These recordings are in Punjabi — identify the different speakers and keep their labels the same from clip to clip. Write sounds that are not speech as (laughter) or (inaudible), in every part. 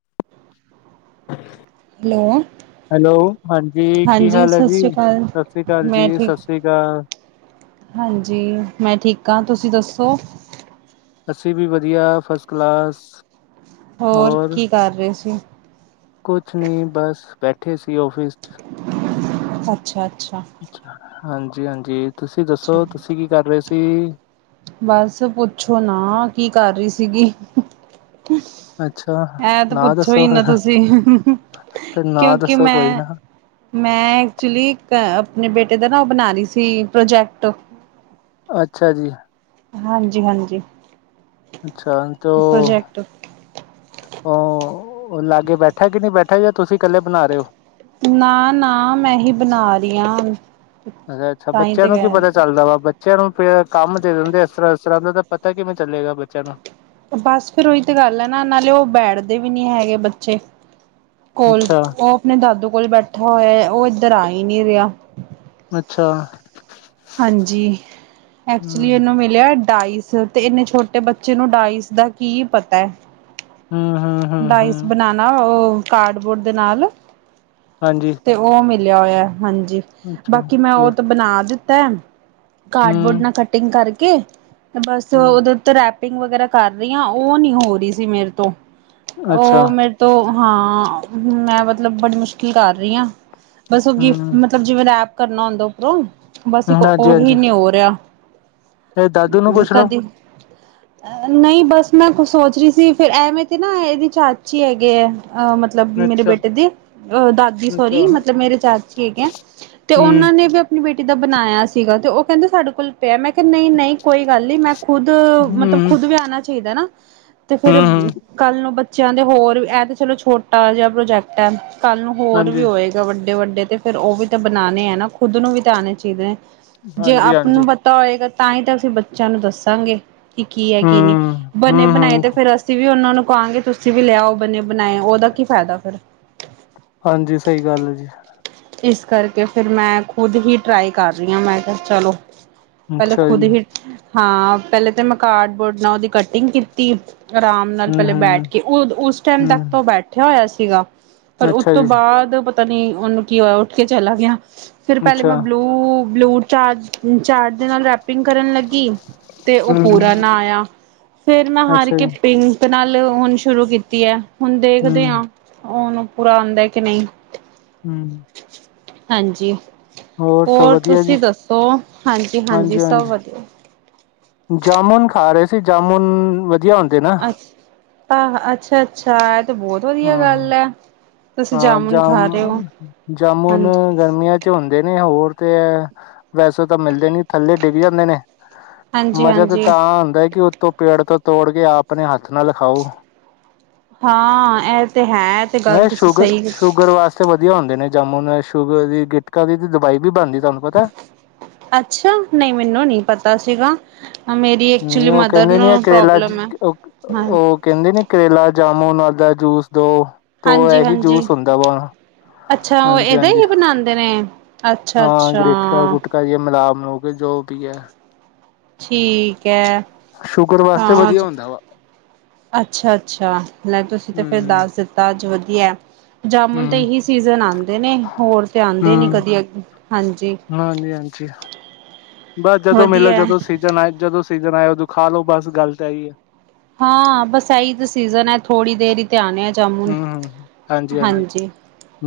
Speaker 1: (unintelligible)
Speaker 2: ਹੈਲੋ
Speaker 1: ਹੈਲੋ ਹਾਂਜੀ ਕੀ ਹਾਲ ਹੈ
Speaker 2: ਸਤਿ
Speaker 1: ਜੀ
Speaker 2: ਸ਼੍ਰੀ ਅਕਾਲ।
Speaker 1: ਸਤਿ ਸ਼੍ਰੀ ਅਕਾਲ
Speaker 2: ਮੈਂ
Speaker 1: ਜੀ
Speaker 2: ਠੀਕ
Speaker 1: ਸਤਿ ਸ਼੍ਰੀ ਅਕਾਲ (unintelligible)
Speaker 2: ਹਾਂਜੀ ਮੈਂ ਠੀਕ ਹਾਂ ਤੁਸੀਂ ਦੱਸੋ
Speaker 1: ਅਸੀ ਵੀ ਵਧੀਆ ਫਸਟ ਕਲਾਸ
Speaker 2: ਹੋਰ ਕੀ ਕਰ ਰਹੇ ਸੀ
Speaker 1: ਕੁਛ ਨਹੀਂ ਬਸ ਬੈਠੇ ਸੀ ਆਫਿਸ ਚ
Speaker 2: ਅੱਛਾ -ਅ
Speaker 1: ਹਾਂਜੀ -ਹਾਂਜੀ ਤੁਸੀਂ
Speaker 2: ਅੱਛਾ,
Speaker 1: ਦੱਸੋ ਤੁਸੀਂ ਕੀ ਕਰ ਰਹੇ ਸੀ
Speaker 2: ਬਸ ਪੁੱਛੋ ਨਾ ਕੀ ਕਰ ਰਹੀ ਸੀਗੀ
Speaker 1: ਅੱਛਾ
Speaker 2: ਇਹਂ ਤੇ
Speaker 1: ਨਾ
Speaker 2: ਪੁੱਛੋ
Speaker 1: ਦੱਸੋ
Speaker 2: ਹੀ ਨਾ
Speaker 1: ਫਿਰ
Speaker 2: ਤੁਸੀ
Speaker 1: ਫਿਰ ਨਾ
Speaker 2: ਕਿਉਂਕਿ
Speaker 1: ਦੱਸੋ ਕੋਈ
Speaker 2: ਮੈਂ
Speaker 1: ਨਾ
Speaker 2: ਮੈਂ ਐਕਚੁਲੀ ਅ ਆਪਣੇ ਬੇਟੇ ਦਾ ਨਾ ਉਹ ਬਣਾ ਰਹੀ ਸੀ ਪ੍ਰੋਜੈਕਟ
Speaker 1: ਅੱਛਾ ਜੀ
Speaker 2: ਹਾਂਜੀ- ਹਾਂਜੀ
Speaker 1: ਅੱਛਾ ਤੋਂ
Speaker 2: ਪ੍ਰੋਜੈਕਟ
Speaker 1: ਅ ਉਹ ਲਾਗੇ ਬੈਠਾ ਕਿ ਨਹੀਂ ਬੈਠਾ ਜ ਤੁਸੀਂ ਇਕੱਲੇ ਬਣਾ ਰਹੇ ਹੋ
Speaker 2: ਨਾ ਨਾ ਮੈਂ ਹੀ ਬਣਾ ਰਹੀ ਹਾਂ
Speaker 1: ਅੱਛਾ -ਅੱਛਾ
Speaker 2: ਤਾਂ ਹੀ
Speaker 1: ਬੱਚਿਆਂ
Speaker 2: ਤੇ
Speaker 1: ਨੂੰ ਕੀ
Speaker 2: ਕਹਿ ਰਹੀ
Speaker 1: ਪਤਾ ਚੱਲਦਾ ਵਾ ਬੱਚਿਆਂ ਨੂੰ ਕੰਮ ਦੇ ਦਿੰਦੇ ਇਸ ਤਰ੍ਹਾਂ ਇਸ ਤਰ੍ਹਾਂ ਦਾ ਤਾਂ ਪਤਾ ਕਿਵੇਂ ਚੱਲੇਗਾ ਬੱਚਿਆਂ ਨੂੰ
Speaker 2: ਬਸ ਫੇਿਰ ਉਹੀ ਤੇ ਗੱਲ ਹੈ ਨਾ ਨਾਲੇ ਉਹ ਬੈਠਦੇ ਵੀ ਨੀ ਹੈਗੇ ਬੱਚੇ ਕੋਲ
Speaker 1: ਅੱਛਾ
Speaker 2: ਉਹ ਆਪਣੇ ਦਾਦੂ ਕੋਲ ਬੈਠਾ ਹੋਇਆ ਉਹ ਇੱਧਰ ਆ ਹੀ ਨਹੀ ਰਿਹਾ
Speaker 1: ਅੱਛਾ
Speaker 2: ਹਾਂਜੀ ਐਕਚੁਲੀ
Speaker 1: ਹੂੰ,
Speaker 2: ਇਹਨੂੰ ਮਿਲਿਆ ਡਾਇਸ ਤੇ ਇੰਨੇ ਛੋਟੇ ਬੱਚੇ ਨੂੰ ਡਾਇਸ ਦਾ ਕੀ ਪਤਾ ਹੈ
Speaker 1: ਹੂੰ, ਹੂੰ, ਹੂੰ,
Speaker 2: ਡਾਇਸ
Speaker 1: ਹੂੰ,
Speaker 2: ਬਣਾਣਾ ਉਹ ਕਾਰਡਬੋਰਡ ਦੇ ਨਾਲ
Speaker 1: ਹਾਂਜੀ,
Speaker 2: ਤੇ ਉਹ ਮਿਲਿਆ ਹੋਇਆ ਹਾਂਜੀ
Speaker 1: ਅੱਛਾ,
Speaker 2: ਬਾਕੀ ਮੈਂ ਉਹ ਤਾਂ ਬਣਾ ਦਿੱਤਾ ਕਾਰਡਬੋਰਡ
Speaker 1: ਹੂੰ,
Speaker 2: ਨਾਲ ਕਟਿੰਗ ਕਰਕੇ ਤੇ ਬਸ
Speaker 1: ਹੂੰ,
Speaker 2: ਉਹਦੇ ਉ ਰੈਪ ਟਿੰਗ ਵਗੈਰਾ ਕਰ ਰਹੀ ਹ ਉਹ ਨੀ ਹੋ ਰਹੀ ਸੀ ਮੇਰੇ ਤੋਂ
Speaker 1: ਅੱਛਾ,
Speaker 2: ਉਹ ਮੇਰੇ ਤੋਂ ਹਾਂ ਮੈਂ ਮਤਲਬ ਬੜੀ ਮੁਸ਼ਕਿਲ ਕਰ ਰਹੀ ਹਾਂ ਬਸ ਉਹ ਗਿਫ
Speaker 1: ਹੂੰ,
Speaker 2: ਮਤਲਬ ਜਿਵੇਂ ਰੈਪ ਕਰਨਾ ਹੁੰਦਾ ਉੱਪਰੋਂ ਬਸ ਇੱਕ ਉਹੀ
Speaker 1: ਹਾਂਜੀ-ਹਾਂਜੀ,
Speaker 2: ਨੀ ਹੋ ਰਿਹਾ
Speaker 1: ਇਹ ਦਾਦੂ ਨੂੰ ਪੁੱਛ ਲਓ,
Speaker 2: ਕਦੀ ਨਹੀਂ ਬਸ ਮੈਂ ਸੋਚ ਰਹੀ ਸੀ ਫਿਰ ਐਵੇਂ ਤੇ ਨਾ ਇਹਦੇ ਚਾਚ ਹੀ ਹੈਗੇ ਹੈ ਅਹ ਮਤਲਬ ਮੇਰੇ
Speaker 1: ਅੱਛਾ,
Speaker 2: ਬੇਟੇ ਦੇ ਅਹ ਦਾਦੀ ਸੋਰੀ
Speaker 1: ਅੱਛਾ, ਹੂੰ,
Speaker 2: ਮਤਲਬ ਮੇਰੇ ਚਾਚੀ ਹੈਗੇ ਹੈ ਤੇ
Speaker 1: ਹੂੰ,
Speaker 2: ਉਹਨਾਂ ਨੇ ਵੀ ਆਪਣੀ ਬੇਟੀ ਦਾ ਬਣਾਇਆ ਸੀਗਾ ਤੇ ਉਹ ਕਹਿੰਦੇ ਸਾਡੇ ਕੋਲ ਪਿਆ ਮੈਂ ਕਿਹਾ ਨਹੀਂ ਨਹੀਂ ਕੋਈ ਗੱਲ ਨੀ ਮੈਂ ਖੁਦ ਮਤਲਬ
Speaker 1: ਹੂੰ,
Speaker 2: ਖੁਦ ਵੀ ਆਉਣਾ ਚਾਹੀਦਾ ਨਾ ਤੇ ਫਿਰ ਕੱਲ ਨੂੰ ਬੱਚਿਆਂ ਦੇ ਹੋਰ ਇਹ ਤੇ ਚਲੋ ਛੋਟਾ ਜਿਹਾ ਪ੍ਰੋਜੈਕਟ ਹੈ ਕੱਲ੍ਹ ਨੂੰ ਹੋਰ ਵੀ
Speaker 1: ਹਾਂਜੀ,
Speaker 2: ਹੋਏਗਾ ਵੱਡੇ ਵੱਡੇ ਤੇ ਫੇਿਰ ਉਹ ਵੀ ਤਾਂ ਬਣਾਉਣੇ ਹੈ ਨਾ ਖੁਦ ਨੂੰ ਵੀ ਤਾਂ ਆਉਣੇ ਚੀਜ਼ ਨੇ ਜੇ ਆਪ ਨੂੰ
Speaker 1: ਹਾਂਜੀ-ਹਾਂਜੀ,
Speaker 2: ਪਤਾ ਹੋਏਗਾ ਤਾਂ ਹੀ ਤਾਂ ਅਸੀਂ ਬੱਚਿਆਂ ਨੂੰ ਦੱਸਾਂਗੇ ਕਿ ਕੀ ਹੈ ਕੀ ਨਹੀਂ
Speaker 1: ਹੂੰ,
Speaker 2: ਬਣੇ
Speaker 1: ਹੂੰ,
Speaker 2: ਬਣਾਏ
Speaker 1: ਹੂੰ,
Speaker 2: ਤੇ ਫੇਿਰ ਅਸੀਂ ਵੀ ਉਹਨਾਂ ਨੂੰ ਕਾਂਗੇ ਤੁਸੀਂ ਵੀ ਲਿਆਓ ਬਣੇ ਬਣਾਏ ਉਹਦਾ ਕੀ ਫਾਇਦਾ ਫਿਰ
Speaker 1: ਹਾਂਜੀ ਸਹੀ ਗੱਲ ਹੈ ਜੀ
Speaker 2: ਇਸ ਕਰਕੇ ਫਿਰ ਮੈਂ ਖੁਦ ਹੀ ਟਰਾਈ ਕਰ ਰਹੀ ਹਾਂ ਮੈਂ ਕਿਹਾ ਚਲੋ ਪਹਿਲੇ
Speaker 1: ਅੱਛਾ
Speaker 2: ਖੁਦ
Speaker 1: ਜੀ,
Speaker 2: ਹੀ ਹਾਂ ਪਹਿਲੇ ਤੇ ਮੈਂ ਕਾਰਡਬੋਰਡ ਨਾਲ ਉਹਦੀ ਕਟਿੰਗ ਕੀਤੀ ਆਰਾਮ ਨਾਲ
Speaker 1: ਹੂੰ,
Speaker 2: ਪਹਿਲੇ
Speaker 1: ਹੂੰ,
Speaker 2: ਬੈਠ ਕੇ ਉਸ ਟਾਈਮ ਤੱਕ ਤਾਂ
Speaker 1: ਹੂੰ,
Speaker 2: ਉਹ ਬੈਠਿਆ ਹੋਇਆ ਸੀਗਾ ਪਰ ਉਸ
Speaker 1: ਅੱਛਾ
Speaker 2: ਤੋਂ
Speaker 1: ਜੀ,
Speaker 2: ਬਾਅਦ ਪਤਾ ਨੀ ਉਹਨੂੰ ਕੀ ਹੋਇਆ ਉੱਠ ਕੇ ਚਲਾ ਗਿਆ। ਫਿਰ ਪਹਿਲੇ ਮੈਂ
Speaker 1: ਅੱਛਾ,
Speaker 2: ਬਲੂ ਬਲੂ ਚਾਰਜ ਚਾਰਜ ਦੇ ਨਾਲ ਰੈਪਿੰਗ ਕਰਨ ਲੱਗੀ। ਤੇ ਉਹ
Speaker 1: ਹੂੰ,
Speaker 2: ਪੂਰਾ ਨਾ ਆਇਆ ਫੇਰ ਮੈਂ ਹਾਰ
Speaker 1: ਅੱਛਾ
Speaker 2: ਕੇ
Speaker 1: ਜੀ,
Speaker 2: ਪਿੰਕ। ਤੇ ਨਾਲ ਹੁਣ ਸ਼ੁਰੂ ਕੀਤੀ ਹੈ ਹੁਣ ਦੇਖਦੇ
Speaker 1: ਹੂੰ,
Speaker 2: ਹਾਂ ਉਹਨੂੰ ਪੂਰਾ ਆਉਂਦਾ ਕਿ ਨਹੀਂ
Speaker 1: ਹਮ।
Speaker 2: ਹਾਂਜੀ ਹੋਰ
Speaker 1: ਵਧੀਆ ਜੀ,
Speaker 2: ਤੁਸੀਂ ਦੱਸੋ। ਹਾਂਜੀ ਹਾਂਜੀ ਸਭ
Speaker 1: ਹਾਂਜੀ-ਹਾਂਜੀ,
Speaker 2: ਵਧੀਆ।
Speaker 1: ਜਾਮੁਨ ਖਾ ਰਹੇ ਸੀ ਜਾਮੁਨ। ਵਧੀਆ ਹੁੰਦੇ ਨਾ।
Speaker 2: ਅੱਛ ਆ ਅੱਛਾ ਅੱਛਾ ਇਹ ਤੇ ਬਹੁਤ ਵਧੀਆ
Speaker 1: ਹਾਂ,
Speaker 2: ਗੱਲ ਆ।
Speaker 1: ਹਾਂ ਜਾਮ ਜਾਮੁਨ
Speaker 2: ਹਾਂਜੀ,
Speaker 1: ਗਰਮੀਆਂ ਚ ਹੁੰਦੇ ਨੇ ਉਹ। ਹੋਰ ਤੇ ਏਹ ਵੈਸੇ ਤਾਂ ਮਿਲਦੇ ਨੀ ਥੱਲੇ ਡਿੱਗ ਜਾਂਦੇ ਨੇ। ਮਜ਼ਾ ਤੇ
Speaker 2: ਹਾਂਜੀ-ਹਾਂਜੀ।
Speaker 1: ਤਾਂ ਹੁੰਦਾ ਹੈ ਕਿ ਉੱਤੋਂ ਪੇੜ ਤੋਂ। ਤੋੜ ਕੇ ਆਪਣੇ ਹੱਥ ਨਾਲ ਖਾਓ।
Speaker 2: ਹਾਂ ਇਹ ਤੇ ਹੈ ਤੇ ਗੱਲ
Speaker 1: ਨਾਲੇ
Speaker 2: ਤੁਸੀਂ।
Speaker 1: ਸ਼ੂਗਰ
Speaker 2: ਸਹੀ
Speaker 1: ਸ਼ੂਗਰ ਵਾਸਤੇ ਵਧੀਆ ਹੁੰਦੇ ਨੇ ਜਾੰਮੂ ਸ਼ੂਗਰ ਦੀ ਗਿਟਕਾ ਦੀ ਤੇ ਦਵਾਈ ਵੀ ਬਣਦੀ। ਤੁਹਾਨੂੰ ਪਤਾ।
Speaker 2: ਅੱਛਾ ਨਹੀਂ ਮੈਨੂੰ ਨੀ ਪਤਾ ਸੀਗਾ। ਮੇਰੀ ਐਕਚੁਲੀ
Speaker 1: ਨਹੀਂ ਉਹ
Speaker 2: ਮਦਰ
Speaker 1: ਕਹਿੰਦੇ ਨੀ
Speaker 2: ਨੂੰ
Speaker 1: ਕਰੇਲਾ
Speaker 2: ਪ੍ਰੋਬਲਮ ਐ। ਹਾਂ
Speaker 1: ਉਹ ਕਹਿੰਦੇ ਨੀ ਕਰੇਲਾ ਜਾਮੁਨ। ਦਾ ਜੂਸ ਦੋ ਤੋ ਇਹੀ
Speaker 2: ਹਾਂਜੀ-ਹਾਂਜੀ
Speaker 1: ਜੂਸ ਹੁੰਦਾ ਵਾ ਹੁਣ।
Speaker 2: ਅੱਛਾ ਉਹ
Speaker 1: ਹਾਂਜੀ
Speaker 2: ਇਹਦਾ
Speaker 1: ਹਾਂਜੀ
Speaker 2: ਹੀ ਬਣਾਉਂਦੇ ਨੇ।
Speaker 1: ਹਾਂ
Speaker 2: ਅੱਛਾ-ਅੱਛਾ
Speaker 1: ਗਿਟਕਾਂ ਗੁਟਕਾ ਜੀ ਮਿਲਾ ਮਲੂ ਕ। ਜੋ ਵੀ ਹੈ
Speaker 2: ਠੀਕ ਐ
Speaker 1: ਸ਼ੁਗਰ ਵਾਸਤੇ ਵਧੀਆ ਹੁੰਦਾ ਵਾ।
Speaker 2: ਅੱਛਾ ਅੱਛਾ ਮੈਂ ਤੁਸੀਂ ਤੇ ਫਿਰ
Speaker 1: ਹੂੰ
Speaker 2: ਦੱਸ ਦਿੱਤਾ ਅੱਜ ਵਧੀਆ। ਜਾਮੁਣ ਤੇ
Speaker 1: ਹੂੰ
Speaker 2: ਇਹੀ ਸੀਜਨ ਆਉਂਦੇ ਨੇ ਹੋਰ ਤੇ ਆਉਂਦੇ ਨੀ
Speaker 1: ਹੂੰ
Speaker 2: ਕਦੀ ਅਗੇ
Speaker 1: ਹਾਂਜੀ ਹਾਂਜੀ ਬਸ ਜਦੋਂ ਮਿਲੋ
Speaker 2: ਵਧੀਆ
Speaker 1: ਜਦੋਂ ਸੀਜਨ ਆ ਜਦੋਂ। ਸੀਜਨ ਆਇ ਉਦੋਂ ਖਾ ਲੋ ਬਸ ਗੱਲ ਤੇ ਏਹ ਹੀ ਹੈ।
Speaker 2: ਹਾਂ ਬਸ ਏਹੀ ਤਾਂ ਸੀਜਨ ਹੈ ਥੋਡੀ ਦੇਰ ਹੀ ਤੇ ਆਉਣੇ ਆ। ਜਾਮੁਨ।
Speaker 1: ਹਮ ਹਮ ਹਾਂਜੀ ਹਾਂਜੀ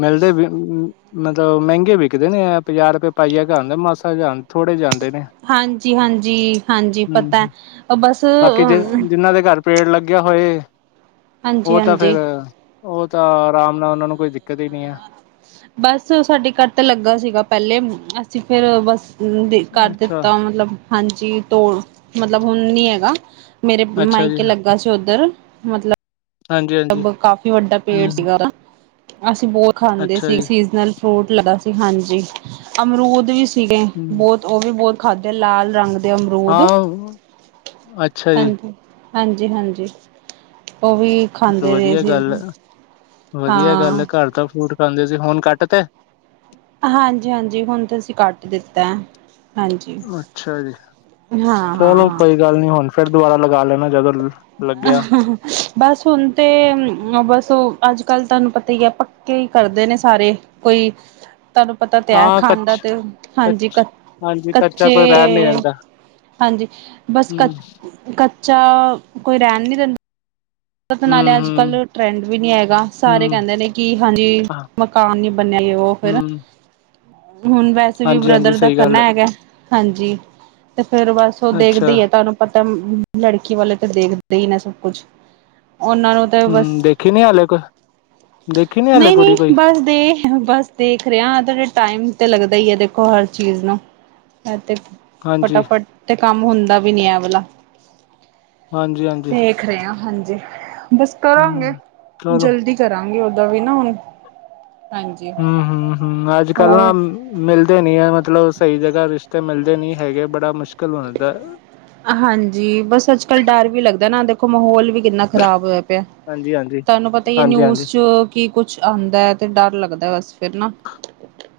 Speaker 1: ਮਿਲਦੇ ਵੀ ਮਤਲਬ ਮਹਿੰਗੀ। ਵਿਕਦੇ ਨੇ ਇਹ ਪੰਜਾਹ ਕ ਰੁਪਏ ਪਾਈਆ ਆਂਦੇ ਮਸਾ ਜੈ ਹਨ ਥੋੜੇ ਜੈ ਹਨ
Speaker 2: ਹਾਂਜੀ ਹਾਂਜੀ ਹਾਂਜੀ
Speaker 1: ਹੂੰ
Speaker 2: ਪਤਾ
Speaker 1: ਹੂੰ
Speaker 2: ਹੈ ਬਸ।
Speaker 1: ਬਾਕੀ ਜਿ ਜਿੰਹਨਾਂ ਦੇ ਘਰ। ਪੇੜ ਲੱਗਿਆ ਹੋਏ ਉਹ ਤਾਂ ਫੇਰ
Speaker 2: ਹਾਂਜੀ-ਹਾਂਜੀ।
Speaker 1: ਉਹ ਤਾਂ ਆਰਾਮ ਨਾਲ ਉਹ ਨੂੰ ਕੋਈ। ਕਦੇ ਨਹੀਂ ਆ।
Speaker 2: ਬਸ ਸਾਡੇ ਘਰ ਤਾਂ ਲੱਗਾ ਸੀਗਾ ਪਹਿਲੇ ਅਸੀਂ ਫੇਰ ਬਸ। ਕਰ
Speaker 1: ਅੱਛਾ
Speaker 2: ਦਿੱਤਾ ਮਤਲਬ ਹਾਂਜੀ ਤੋੜ ਮਤਲਬ ਹੁਣ ਨੀ ਹੈਗਾ। ਮੇਰੇ
Speaker 1: ਅੱਛਾ ਜੀ
Speaker 2: ਮਾਈਕੇ ਲੱਗਾ ਸੀ ਉੱਧਰ ਮਤਲਬ।
Speaker 1: ਹਾਂਜੀ ਹਾਂਜੀ
Speaker 2: ਮਤਲਬ ਕਾਫ਼ੀ ਵੱਡਾ ਪੇੜ
Speaker 1: ਹੂੰ
Speaker 2: ਸੀਗਾ। ਅਸੀਂ ਬੋਹ ਖਾਂਦੇ
Speaker 1: ਅੱਛਾ
Speaker 2: ਸੀ,
Speaker 1: ਜੀ
Speaker 2: ਸੀਜ਼ਨਲ ਫਰੂਟ ਲਦਾ ਸੀ ਹਾਂਜੀ। ਅਮਰੂਦ ਵੀ ਸਿਗੇ,
Speaker 1: ਹੂੰ
Speaker 2: ਬਹੁਤ ਉਹ ਵੀ ਬਹੁਤ ਖਾਧੇ, ਲਾਲ ਰੰਗ ਦੇ ਅਮਰੂਦ।
Speaker 1: ਹਾਂ ਅੱਛਾ ਜੀ।
Speaker 2: ਹਾਂਜੀ-ਹਾਂਜੀ।
Speaker 1: ਤੇ ਵਧੀਆ ਗੱਲ ਏ, ਵਧੀਆ ਗੱਲ
Speaker 2: ਹਾਂ
Speaker 1: ਏ ਘਰ ਤਾਂ ਫਰੂਟ ਖਾਂਦੇ ਸੀ ਹੁਣ ਕੱਟ ਤੇ
Speaker 2: ਹਾਂਜੀ-ਹਾਂਜੀ ਹੁਣ ਤਾਂ ਅਸੀਂ ਕੱਟ ਦਿੱਤਾ ਏ।
Speaker 1: ਅੱਛਾ ਜੀ
Speaker 2: ਹਾਂ ਹਾਂ
Speaker 1: ਚਲੋ
Speaker 2: ਹਾਂ
Speaker 1: ਕੋਈ ਗੱਲ ਨੀ ਹੁਣ ਫਿਰ ਦੁਬਾਰਾ ਲਗਾ ਲੈਣਾ ਜਦੋਂ ਲੱਗਿਆ
Speaker 2: (inaudible) ਬਸ ਹੁਣ ਤੇ ਬਸ ਉ ਅੱਜ ਕੱਲ ਤੁਹਾਨੂੰ ਪਤਾ ਹੀ ਏ, ਪੱਕੇ ਹੀ ਕਰਦੇ ਨੇ ਸਾਰੇ, ਕੋਈ ਤੁਹਾਨੂੰ ਪਤਾ ਤੇ ਹੈ
Speaker 1: ਹਾਂ
Speaker 2: ਖਾਂਦਾ
Speaker 1: ਕੱਚ
Speaker 2: ਤੇ ਹਾਂਜੀ
Speaker 1: ਕੱਚ
Speaker 2: ਕਚ
Speaker 1: ਹਾਂਜੀ ਕੱਚਾ
Speaker 2: ਕੱਚੇ
Speaker 1: ਕੋਈ ਰਹਿ ਨੀ ਜਾਂਦਾ
Speaker 2: ਹਾਂਜੀ ਬਸ ਕ
Speaker 1: ਹੂੰ,
Speaker 2: ਕੱਚਾ ਕੋਈ ਰਹਿਣ ਨੀ ਦਿੰਦਾ ਤੇ ਨਾਲੇ
Speaker 1: ਹੂੰ,
Speaker 2: ਅੱਜ
Speaker 1: ਹੂੰ,
Speaker 2: ਕੱਲ੍ਹ ਟਰੈਂਡ ਵੀ ਨੀ ਹੈਗਾ, ਸਾਰੇ
Speaker 1: ਹੂੰ
Speaker 2: ਕਹਿੰਦੇ ਨੇ ਕਿ ਹਾਂਜੀ,
Speaker 1: ਹਾਂ,
Speaker 2: ਮਕਾਨ ਨੀ ਬਨਿਆ? ਤੇ ਉਹ ਫੇਰ
Speaker 1: ਹੂੰ,
Speaker 2: ਹੁਣ ਵੈਸੇ ਵੀ
Speaker 1: ਹਾਂਜੀ ਹਾਂਜੀ
Speaker 2: ਬ੍ਰਦਰ ਦਾ
Speaker 1: ਸਹੀ ਗੱਲ
Speaker 2: ਕਰਨਾ
Speaker 1: ਐ
Speaker 2: ਹੈਗਾ, ਹਾਂਜੀ, ਤੇ ਫੇਰ ਬਸ ਉਹ ਦੇਖਦੇ
Speaker 1: ਅੱਛਾ
Speaker 2: ਹੀ ਆ ਤੁਹਾਨੂ ਪਤਾ ਲੜਕੀ ਵਾਲੇ ਤੇ ਦੇਖਦੇ ਹੀ ਨਾ ਸਭ ਕੁਛ ਉਹਨਾਂ ਨੂੰ, ਤਾਂ ਬਸ।
Speaker 1: ਹੂੰ ਦੇਖੀ ਨੀ ਹਾਲੇ ਕੋਈ ਦੇਖੀ ਨੀ ਹਾਲੇ ਕੁੜੀ
Speaker 2: ਨਹੀਂ--ਨਹੀਂ।
Speaker 1: ਕੋਈ
Speaker 2: ਬਸ ਦੇਖ, ਬਸ ਦੇਖ ਰਹੇ ਟਾਈਮ ਤੇ ਲੱਗਦਾ ਹੀ ਹੈ, ਦੇਖੋ ਹਰ ਚੀਜ਼ ਨੂੰ। ਤੇ
Speaker 1: ਹਾਂਜੀ,
Speaker 2: ਫਟਾਫਟ ਤੇ ਕੰਮ ਹੁੰਦਾ ਵੀ ਨੀਂ ਐ ਵਾਲਾ।
Speaker 1: ਹਾਂਜੀ
Speaker 2: (unintelligible)
Speaker 1: ਹਾਂਜੀ
Speaker 2: ਦੇਖ ਰਹੇ ਆ, ਹਾਂਜੀ। ਬਸ ਕਰਾਂਗੇ,
Speaker 1: ਹੂੰ ਚਲੋ
Speaker 2: ਜਲਦੀ ਕਰਾਂਗੇ। ਓਦਾਂ ਵੀ ਨਾ, ਹੁਣ। ਹਾਂਜੀ
Speaker 1: ਹੂੰ ਹੂੰ ਹੂੰ। ਅੱਜ -ਕੱਲ੍ਹ ਨਾ
Speaker 2: ਹੋਰ
Speaker 1: ਮਿਲਦੇ ਨ ਆ। ਮਤਲਬ ਸਈ ਜਗਾ ਰਿਸ਼ਤੇ ਮਿਲਦੇ ਨੀ ਹੈਗੇ, ਬੜਾ ਮੁਸ਼ਕਲ ਹੁੰਦਾ।
Speaker 2: ਹਾਂਜੀ ਬਸ ਅੱਜ ਕੱਲ ਡਰ ਵੀ ਲੱਗਦਾ ਨਾ ਦੇਖੋ ਮਹੌਲ ਵੀ ਕਿੰਨਾ ਖ਼ਰਾਬ ਹੋਇਆ ਪਿਆ।
Speaker 1: ਹਾਂਜੀ-ਹਾਂਜੀ,
Speaker 2: ਤੁਹਾਨੂੰ ਪਤਾ ਈ ਹੈ,
Speaker 1: ਹਾਂਜੀ-ਹਾਂਜੀ, ਹਾਂਜੀ ਹਾਂਜੀ
Speaker 2: ਨਿਊਜ਼ ਚ ਕੀ ਕੁਛ ਆਉਂਦਾ ਹੈ, ਤੇ ਡਰ ਲੱਗਦਾ ਬਸ ਫਿਰ ਨਾ।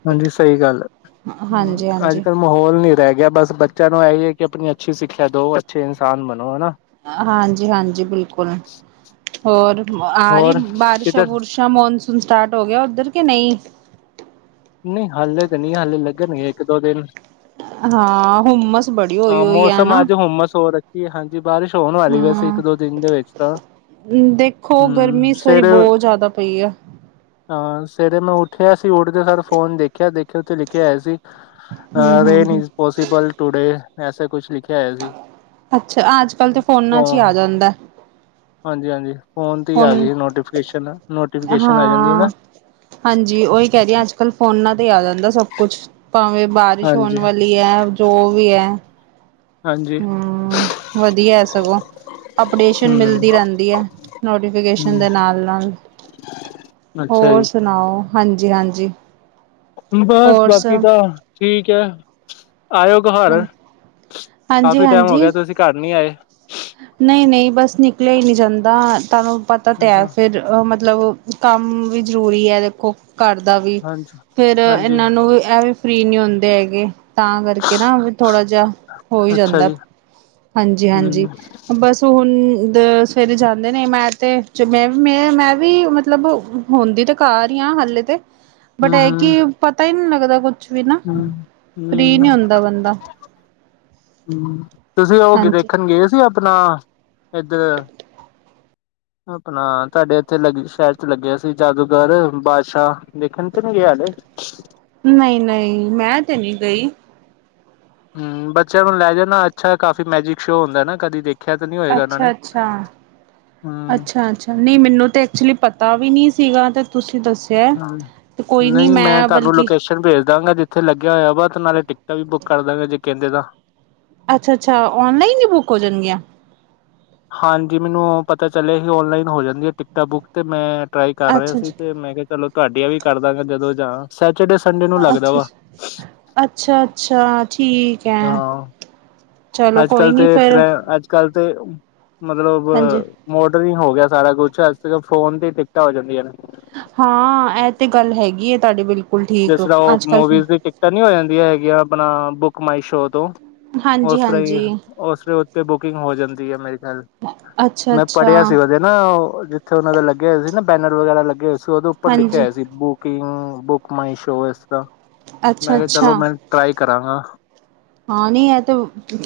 Speaker 1: ਹਾਂਜੀ ਸਹੀ ਗੱਲ ਏ,
Speaker 2: ਹਾਂਜੀ
Speaker 1: ਅੱਜ
Speaker 2: ਹਾਂਜੀ
Speaker 1: ਕੱਲ ਮਾਹੌਲ ਨੀ ਪੈ ਗਿਆ ਬਸ, ਬੱਚਿਆਂ ਨੂੰ ਇਹਹੀ ਹੈ ਕਿ ਆਪਣੀ ਅੱਛੀ ਸਿੱਖਿਆ ਦੋ, ਅੱਛੇ ਇਨਸਾਨ ਬਣੋ ਹਨਾ।
Speaker 2: ਹਾਂਜੀ-ਹਾਂਜੀ ਬਿਲਕੁਲ। ਹੋਰ ਆ ਰਹੀ
Speaker 1: ਹੋਰ ਕਿੱਧਰ
Speaker 2: ਬਾਰਸ਼ਾਂ-ਬੁਰਸ਼ਾਂ ਮੋਨ ਸਟਾਰਟ ਹੋ ਗਿਆ ਉਧਰ, ਕਿ ਨਹੀਂ?
Speaker 1: ਨਈ ਹਾਲੇ ਤੇ ਨਹੀਂ, ਹਾਲੇ ਲੱਗਣਗੇ ਇੱਕ ਦੋ ਦਿਨ।
Speaker 2: ਹਾਂ ਹੁਮਸ ਬੜੀ ਹੋਈ
Speaker 1: ਹਾਂ
Speaker 2: ਹੋਈ ਹੈ
Speaker 1: ਮੌਸਮ
Speaker 2: ਨਾ
Speaker 1: ਅੱਜ ਹੁਮਸ ਹੋ ਰੱਖੀ ਏ, ਹਾਂਜੀ। ਬਾਰਿਸ਼ ਹੋਣ ਵਾਲੀ ਵੈਸੇ, ਇੱਕ
Speaker 2: ਹਾਂ
Speaker 1: ਦੋ ਦਿਨ ਦੇ ਵਿੱਚ ਤਾਂ।
Speaker 2: ਦੇਖੋ, ਗਰਮੀ
Speaker 1: ਹੂੰ
Speaker 2: ਇਸ ਵਾਰੀ
Speaker 1: ਸਵੇਰੇ
Speaker 2: ਬੋਤ ਜਾਦਾ ਪਈ ਏ।
Speaker 1: ਹਾਂ ਸਵੇਰੇ ਮੈਂ ਉਠਿਆ ਸੀ ਉਠਦੇ ਸਾਰ ਫੋਨ ਦੇਖਿਆ ਦੇਖਿਆ ਉਥੇ ਲਿਖਿਆ ਹੋਇਆ ਸੀ।
Speaker 2: ਹੂੰ
Speaker 1: ਅ
Speaker 2: hmm
Speaker 1: rain
Speaker 2: hmm
Speaker 1: is possible today, ਐਸੇ ਕੁਛ ਲਿਖ ਹੇ ਸੀ
Speaker 2: ਅੱਛਾ ਅੱਜ ਕੱਲ੍ਹ ਤਾਂ ਫੋਨਾਂ 'ਚ ਹੀ ਆ
Speaker 1: ਹਾ।
Speaker 2: ਜਾਂਦਾ
Speaker 1: ਹਾਂਜੀ-ਹਾਂਜੀ, ਫੋਨ ਤੇ ਆ ਗਈ ਨੋਟੀਫਿਕੇਸ਼ਨ, ਨੋਟੀਫਿਕੇਸ਼ਨ ਆ ਜਾਂਦੀ ਏ ਨਾ।
Speaker 2: ਹਾਂ ਹਾਂਜੀ ਉਹੀ ਕਹ ਰਈ ਆ, ਅੱਜ ਕੱਲ ਫੋਨਾ ਤੇ ਆ ਜਾਂਦਾ ਏ ਸਭ ਕੁਛ, ਭਾਵੇਂ ਬਾਰਿਸ਼
Speaker 1: ਹਾਂਜੀ।
Speaker 2: ਹੋਣ ਵਾਲੀ ਐ, ਜੋ ਵੀ ਐ।
Speaker 1: ਹਾਂਜੀ।
Speaker 2: ਹੂ, ਵਧੀਆ ਐ ਸਗੋ। ਅਪਡੇਸ਼ਨ ਮਿਲਦੀ
Speaker 1: ਹੂੰ-ਹੂੰ
Speaker 2: ਰਹਿੰਦੀ ਹੈ ਨੋਟੀਫਿਕੇਸ਼ਨ ਦੇ ਨਾਲ-ਨਾਲ
Speaker 1: ਅੱਛਾ
Speaker 2: ਹੋਰ
Speaker 1: ਜੀ
Speaker 2: ਸੁਣਾਓ? ਹਾਂਜੀ-ਹਾਂਜੀ।
Speaker 1: ਬਸ ਬਾਕੀ ਤਾਂ ਠੀਕ ਹੈ। ਆਇਓ ਘਰ, ਕਾਫੀ ਟਾਈਮ ਹੋ ਗਿਆ, ਤੁਸੀਂ ਘਰ ਨੀ ਆਏ?
Speaker 2: ਨਈ-ਨਈ, ਬਸ ਨਿਕਲਿਆ ਈ ਨਈ ਜਾਂਦਾ, ਤੁਹਾਨੂੰ ਪਤਾ ਤੇ ਹੈ
Speaker 1: ਅੱਛਾ
Speaker 2: ਫਿਰ ਅਹ ਮਤ ਮਤਲਬ ਕੰਮ ਵੀ ਜ਼ਰੂਰੀ ਏ ਦੇਖੋ। ਘਰ ਦਾ ਵੀ
Speaker 1: ਹਾਂਜੀ।
Speaker 2: ਫੇਰ
Speaker 1: ਹਾਂਜੀ
Speaker 2: ਇੰਨਾ ਨੂੰ ਵੀ ਏਹ ਵੀ ਫਰੀ ਨੀ ਹੁੰਦੇ ਹੈਗੇ। ਤਾਂ ਕਰਕੇ ਨਾ ਵੀ ਥੋੜਾ ਜਿਹਾ ਹੋ ਹੀ
Speaker 1: ਅੱਛਾ
Speaker 2: ਜਾਂਦਾ
Speaker 1: ਜੀ
Speaker 2: ਹਾਂਜੀ ਹਾਂਜੀ। ਬਸ ਹੁਣ ਸਵੇਰੇ ਜਾਂਦੇ ਨੇ ਮੈਂ ਤੇ ਜਿਵੇਂ ਮੈਂ ਮੈਂ ਵੀ ਮਤਲਬ। ਹੁੰਦੀ ਤੇ ਘਰ ਹੀ ਹਾਂ ਹਾਲੇ ਤੇ ਬਟ ਇਹ ਕੀ
Speaker 1: ਹੂੰ-ਹੂੰ-ਹੂੰ-ਹੂੰ-ਹੂੰ
Speaker 2: ਪਤਾ ਹੀ ਨਹੀਂ ਲੱਗਦਾ ਕੁਛ। ਵੀ ਨਾ ਫਰੀ ਨਹੀਂ ਹੁੰਦਾ ਬੰਦਾ।
Speaker 1: ਤੁਸੀਂ ਉਹ ਕਿ
Speaker 2: ਹਾਂਜੀ
Speaker 1: ਦੇਖਣ ਗਏ ਸੀ ਆਪਣਾ ਇਧਰ। (inaudible) ਆਪਣਾ ਤੁਹਾਡੇ ਇੱਥੇ ਲੱਗੇ ਸ਼ਹਿਰ ਚ ਲੱਗਿਆ ਸੀ। ਜਾਦੂਗਰ ਬਾਦਸ਼ਾਹ ਦੇਖਣ ਤੇ ਨੀ ਗਿਆ ਹਾਲੇ। (unintelligible)
Speaker 2: ਨਹੀਂ, ਨਹੀਂ। ਮੈਂ ਤੇ ਨਹੀਂ ਗਈ।
Speaker 1: ਹੁੰ। ਬੱਚਿਆਂ ਨੂੰ ਲੈ ਜਾ ਨਾ, ਅੱਛਾ ਕਾਫ਼ੀ ਮੈਜਿਕ ਸ਼ੋਅ ਹੁੰਦਾ ਨਾ। ਕਦੀ ਦੇਖ।
Speaker 2: ਅੱਛਾ - ਅੱਛਾ।
Speaker 1: ਹੂੰ,
Speaker 2: ਅੱਛਾ- ਅੱਛਾ। ਨਹੀਂ, ਮੈਨੂੰ ਤੇ ਐਕਚੁਲੀ ਪਤਾ ਵੀ ਨਹੀਂ ਸੀਗਾ ਤੇ। ਤੁਸੀਂ ਦੱਸਿਆ।
Speaker 1: (unintelligible) ਹਾਂ।
Speaker 2: ਤੇ ਕੋਈ ਨੀ
Speaker 1: ਨਹੀਂ ਮੈਂ ਤੁਹਾਨੂੰ
Speaker 2: ਬਲਕਿ
Speaker 1: ਲੋਕੇਸ਼ਨ ਭੇਜ ਦਾਂਗਾ ਜਿੱਥੇ ਲੱਗਿਆ ਹੋਇਆ ਵਾ ਤੇ ਨਾਲੇ ਟ ਕਲ ਬੁੱਕ ਕਰ ਦਾਂਗੇ, ਜੇ ਕਹਿੰਦੇ ਤਾਂ।
Speaker 2: ਅੱਛਾ- ਅੱਛ। ਔਨਲਾਈਨ ਹੀ ਬੁੱਕ ਹੋ ਜਾਣਗੀਆਂ।
Speaker 1: ਹਾਂਜੀ। ਮੈਨੂੰ ਪਤਾ ਚੱਲਿਆ ਹੀ ਔਨਲਾਈਨ ਹੋ ਜਾਂਦੀ ਟਿਕਟਾਂ ਬੁੱਕ, ਤੇ ਮੈਂ ਟਰਾਈ ਕਰ ਰਹਾ ਸੀ,
Speaker 2: ਅੱਛਾ-ਅੱਛਾ,
Speaker 1: ਤੇ ਮੈਂ ਕਿਹਾ ਚਲੋ ਤੁਹਾਡੀਆਂ ਵੀ ਕਰਦਾਂਗਾ। ਜਦੋਂ ਜਾਂ ਤੇ ਸੰਡੇ ਨੂੰ ਲੱਗਦਾ ਵਾ।
Speaker 2: ਅੱਛਾ- ਅੱਛਾ ਠੀਕ ਹੈ।
Speaker 1: ਹਾਂ,
Speaker 2: ਚਲੋ
Speaker 1: ਅੱਜ
Speaker 2: ਕੋਈ
Speaker 1: ਕੱਲ
Speaker 2: ਨੀ
Speaker 1: ਤੇ
Speaker 2: ਫਿਰ
Speaker 1: ਟਰੈ ਅੱਜ ਕੱਲ ਤੇ ਮਤਲਬ ਮੋੜ। ਫ੍ਰੀ ਹੋ ਗਿਆ ਸਾਰਾ ਕੁਛ, ਅੱਜ ਤੇ ਫੋਨ ਤੇ ਹੀ ਟਿਕਟਾਂ ਹੋ ਜਾਂਦੀਆਂ ਨੇ।
Speaker 2: ਹਾਂ, ਇਹ ਤੇ ਗੱਲ ਹੈਗੀ ਤੁਹਾਡੇ ਬਿਲਕੁਲ। ਠੀਕ
Speaker 1: ਜਿਸ ਤਰ੍ਹਾਂ ਉਹ
Speaker 2: ਅੱਜ ਕੱਲ
Speaker 1: ਮੂਵੀਜ਼ ਦੀ ਟਿਕਟਾਂ ਨੀ ਹੋ ਜਾਂਦੀਆਂ ਹੈਗੀਆਂ, ਆਪਣਾ ਬੁੱਕ ਮਾਈ ਸ਼ੋਅ ਤੋਂ। ਉਸ ਤਰ੍ਹਾਂ ਹੀ
Speaker 2: ਹਾਂਜੀ-ਹਾਂਜੀ,
Speaker 1: ਉਸਦੇ ਉੱਤੇ ਬੁਕਿੰਗ ਹੋ ਜਾਂਦੀ ਹੈ, ਮੇਰੇ ਖਿਆਲ। ਮੈਂ
Speaker 2: ਅੱਛਾ-ਅੱਛਾ,
Speaker 1: ਪੜ੍ਹਿਆ ਸੀ ਉਹਦੇ ਨਾ, ਜਿੱਥੇ ਉਹਨਾਂ ਦਾ ਲੱਗਿਆ ਹੋਇਆ ਸੀ ਨਾ। ਬੈਨਰ ਵਗੈਰਾ ਲੱਗੇ ਹੋਏ ਸੀ, ਉਹਦੇ ਉੱਪਰ ਲਿਖਿਆ
Speaker 2: ਹਾਂਜੀ
Speaker 1: ਹੋਇਆ ਸੀ ਬੁਕਿੰਗ ਬੁਕ ਮਾਈ ਸ਼ੋ। ਮੈਂ ਕਿਹਾ, ਚਲੋ
Speaker 2: ਅੱਛਾ-ਅੱਛਾ
Speaker 1: ਮੈਂ ਟਰਾਈ ਕਰਾਂਗਾ।
Speaker 2: ਹਾਂ, ਨਹੀਂ ਇਹ ਤੇ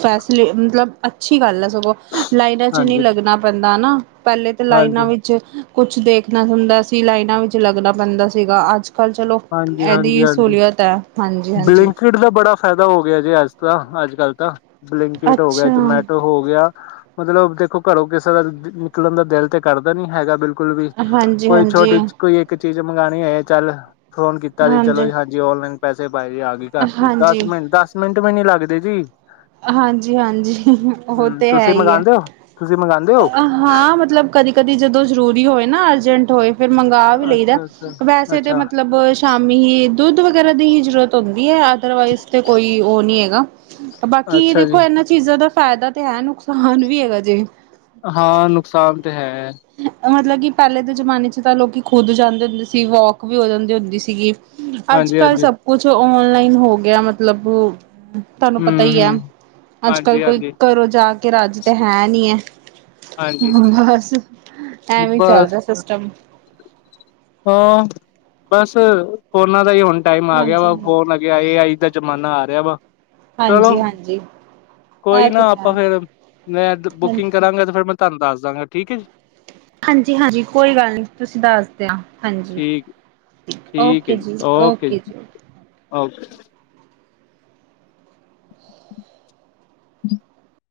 Speaker 2: ਫੈਸਲੀ ਮਤਲਬ ਅੱਛੀ ਗੱਲ ਹੈ। ਸਗੋਂ ਲਾਈਨਾਂ 'ਚ ਨਹੀ
Speaker 1: ਹਾਂਜੀ
Speaker 2: ਲੱਗਣਾ ਪੈਂਦਾ ਹਨਾ, ਪਹਿਲੇ ਤਾਂ ਲਾਈਨਾਂ
Speaker 1: ਹਾਂਜੀ
Speaker 2: ਵਿੱਚ। ਕੁਛ ਦੇਖਣਾ ਹੁੰਦਾ ਸੀ, ਲਾਈਨਾਂ ਵਿੱਚ ਲੱਗਣਾ ਪੈਂਦਾ ਸੀਗਾ ਅੱਜ। ਕੱਲ ਚਲੋ
Speaker 1: ਹਾਂਜੀ ਹਾਂਜੀ
Speaker 2: ਇਹਦੀ
Speaker 1: ਹਾਂਜੀ
Speaker 2: ਸਹੂਲੀਅਤ ਹੈ। ਹਾਂਜੀ ਹਾਂਜੀ
Speaker 1: ਬਲਿੰਕਟ ਦਾ ਬੜਾ ਫ਼ਾਇਦਾ ਹੋ ਗਿਆ ਜੇ, ਅੱਜ ਤਾਂ, ਅੱਜ-ਕੱਲ੍ਹ ਤਾਂ। ਬਲਿੰਕਟ ਹੋ ਗਿਆ,
Speaker 2: ਅੱਛਾ
Speaker 1: ਜਮੈਟੋ ਹੋ ਗਿਆ। ਮਤਲਬ ਦੇਖੋ, ਘਰੋਂ ਕਿਸੇ ਦਾ ਨਿਕਲਣ ਦਾ ਦਿਲ ਤੇ ਕਰਦਾ ਨੀ ਹੈਗਾ ਬਿਲਕੁਲ। ਕੁਲ ਵੀ
Speaker 2: ਹਾਂਜੀ
Speaker 1: ਕੋਈ,
Speaker 2: ਹਾਂਜੀ
Speaker 1: ਛੋਟੀ ਚ ਕੋਈ ਇੱਕ। ਚੀਜ਼ ਮੰਗਵਾਉਣੀ ਹੈ? ਚੱਲ ਫੋਨ ਕੀਤਾ ਜੇ ਚਲੋ ਜੀ, ਹਾਂਜੀ, ਔਨਲਾਈਨ ਪੈਸੇ। ਬਾਈ ਆ ਗਈ, ਘਰ 'ਚ ਦਸ
Speaker 2: ਹਾਂਜੀ
Speaker 1: ਮਿੰਟ, ਦਸ ਮਿੰਟ ਵੀ ਨੀ ਲੱਗਦੇ ਜੀ।
Speaker 2: ਹਾਂਜੀ-ਹਾਂਜੀ, ਉਹ
Speaker 1: ਹਮ
Speaker 2: ਤੇ ਹੈ
Speaker 1: ਤੁਸੀਂ
Speaker 2: ਹੀ ਹੈ।
Speaker 1: ਮੰਗਵਾਉਂਦੇ ਹੋ ਤੁਸੀਂ ਮੰਗਵਾਉਂਦੇ ਹੋ
Speaker 2: ਹਾਂ, ਮਤਲਬ ਕਦੀ-ਕਦੀ ਜਦੋਂ ਜ਼ਰੂਰੀ ਹੋਏ ਨਾ, ਅਰਜੈਂਟ ਹੋਏ। ਫਿਰ ਮੰਗਵਾ ਵੀ ਲਈਦਾ,
Speaker 1: ਅੱਛਾ ਅੱਛਾ
Speaker 2: ਵੈਸੇ ਤੇ
Speaker 1: ਅੱਛਾ
Speaker 2: ਮਤਲਬ ਸ਼ਾਮੀ ਹੀ ਦੁੱਧ ਵਗੈਰਾ ਦੀ ਹੀ ਜਰੂਰਤ ਹੁੰਦੀ ਹੈ। ਨਾ ਅਦਰਵਾਈਜ਼ ਤੇ ਕੋਈ ਉਹ ਨੀ ਹੈਗਾ। ਬਾਕੀ
Speaker 1: ਅੱਛਾ ਜੀ
Speaker 2: ਦੇਖੋ, ਇਹਨਾਂ ਚੀਜ਼ਾਂ ਦਾ ਫਾਇਦਾ ਤੇ ਹੈ, ਨੁਕਸਾਨ ਵੀ ਹੈਗਾ ਜੇ।
Speaker 1: ਹਾਂ ਨੁਕਸਾਨ ਤੇ ਹੈ
Speaker 2: (unintelligible) ਮਤਲਬ ਕਿ ਪਹਿਲੇ ਦੇ ਜ਼ਮਾਨੇ 'ਚ ਤਾਂ ਲੋਕ ਖੁਦ ਜਾਂਦੇ ਹੁੰਦੇ ਸੀ, ਵੋਕ ਵੀ ਹੋ ਜਾਂਦੀ ਹੁੰਦੀ ਸੀਗੀ।
Speaker 1: ਹਾਂਜੀ
Speaker 2: ਅੱਜ-ਕੱਲ੍ਹ
Speaker 1: ਹਾਂਜੀ
Speaker 2: ਸਭ ਕੁਛ ਔਨਲਾਈਨ ਹੋ ਗਿਆ, ਮਤਲਬ। ਤੁਹਾਨੂੰ ਪਤਾ
Speaker 1: ਹਮ
Speaker 2: ਹੀ ਹੈ,
Speaker 1: ਹਮ
Speaker 2: ਅੱਜ ਕੱਲ
Speaker 1: ਹਾਂਜੀ
Speaker 2: ਕੋਈ
Speaker 1: ਹਾਂਜੀ
Speaker 2: ਘਰੋਂ ਜਾ ਕੇ ਰਾਜ ਤਾਂ ਹੈ ਨੀ ਹੈ।
Speaker 1: ਹਾਂਜੀ
Speaker 2: ਬਸ। ਐਵੇਂ
Speaker 1: ਬਸ
Speaker 2: ਚੱਲਦਾ ਸਿਸਟਮ
Speaker 1: ਹ ਬਸ ਫੋਨਾਂ ਦਾ ਹੀ ਹੁਣ ਟਾਈਮ ਆ ਗਿਆ,
Speaker 2: ਹਾਂਜੀ
Speaker 1: ਵਾ ਫੋਨ ਆ ਗਿਆ ਏ ਆਈ ਦਾ ਜਮਾਨਾ ਆ ਰਿਹਾ ਵਾ। ਚਲੋ
Speaker 2: ਹਾਂਜੀ-ਹਾਂਜੀ।
Speaker 1: ਕੋਈ ਨਾ ਆਪਾਂ ਫੇਰ ਮੈਂ
Speaker 2: ਹਾਂਜੀ
Speaker 1: ਬੁਕਿੰਗ ਕਰਾਂਗਾ ਤੇ ਫੇਰ ਮੈਂ ਤੁਹਾਨੂੰ ਦੱਸ ਦਾਂਗਾ ਠੀਕ ਹੈ ਜੀ।
Speaker 2: ਹਾਂਜੀ ਹਾਂਜੀ ਕੋਈ ਗੱਲ ਨੀ ਤੁਸੀਂ ਦੱਸ ਦੇਨਾ। ਹਾਂਜੀ
Speaker 1: ਠੀਕ
Speaker 2: ਓਕੇ ਜੀ ਓਕੇ ਜੀ ਓਕੇ।
Speaker 1: ਓਕੇ। (unintelligible)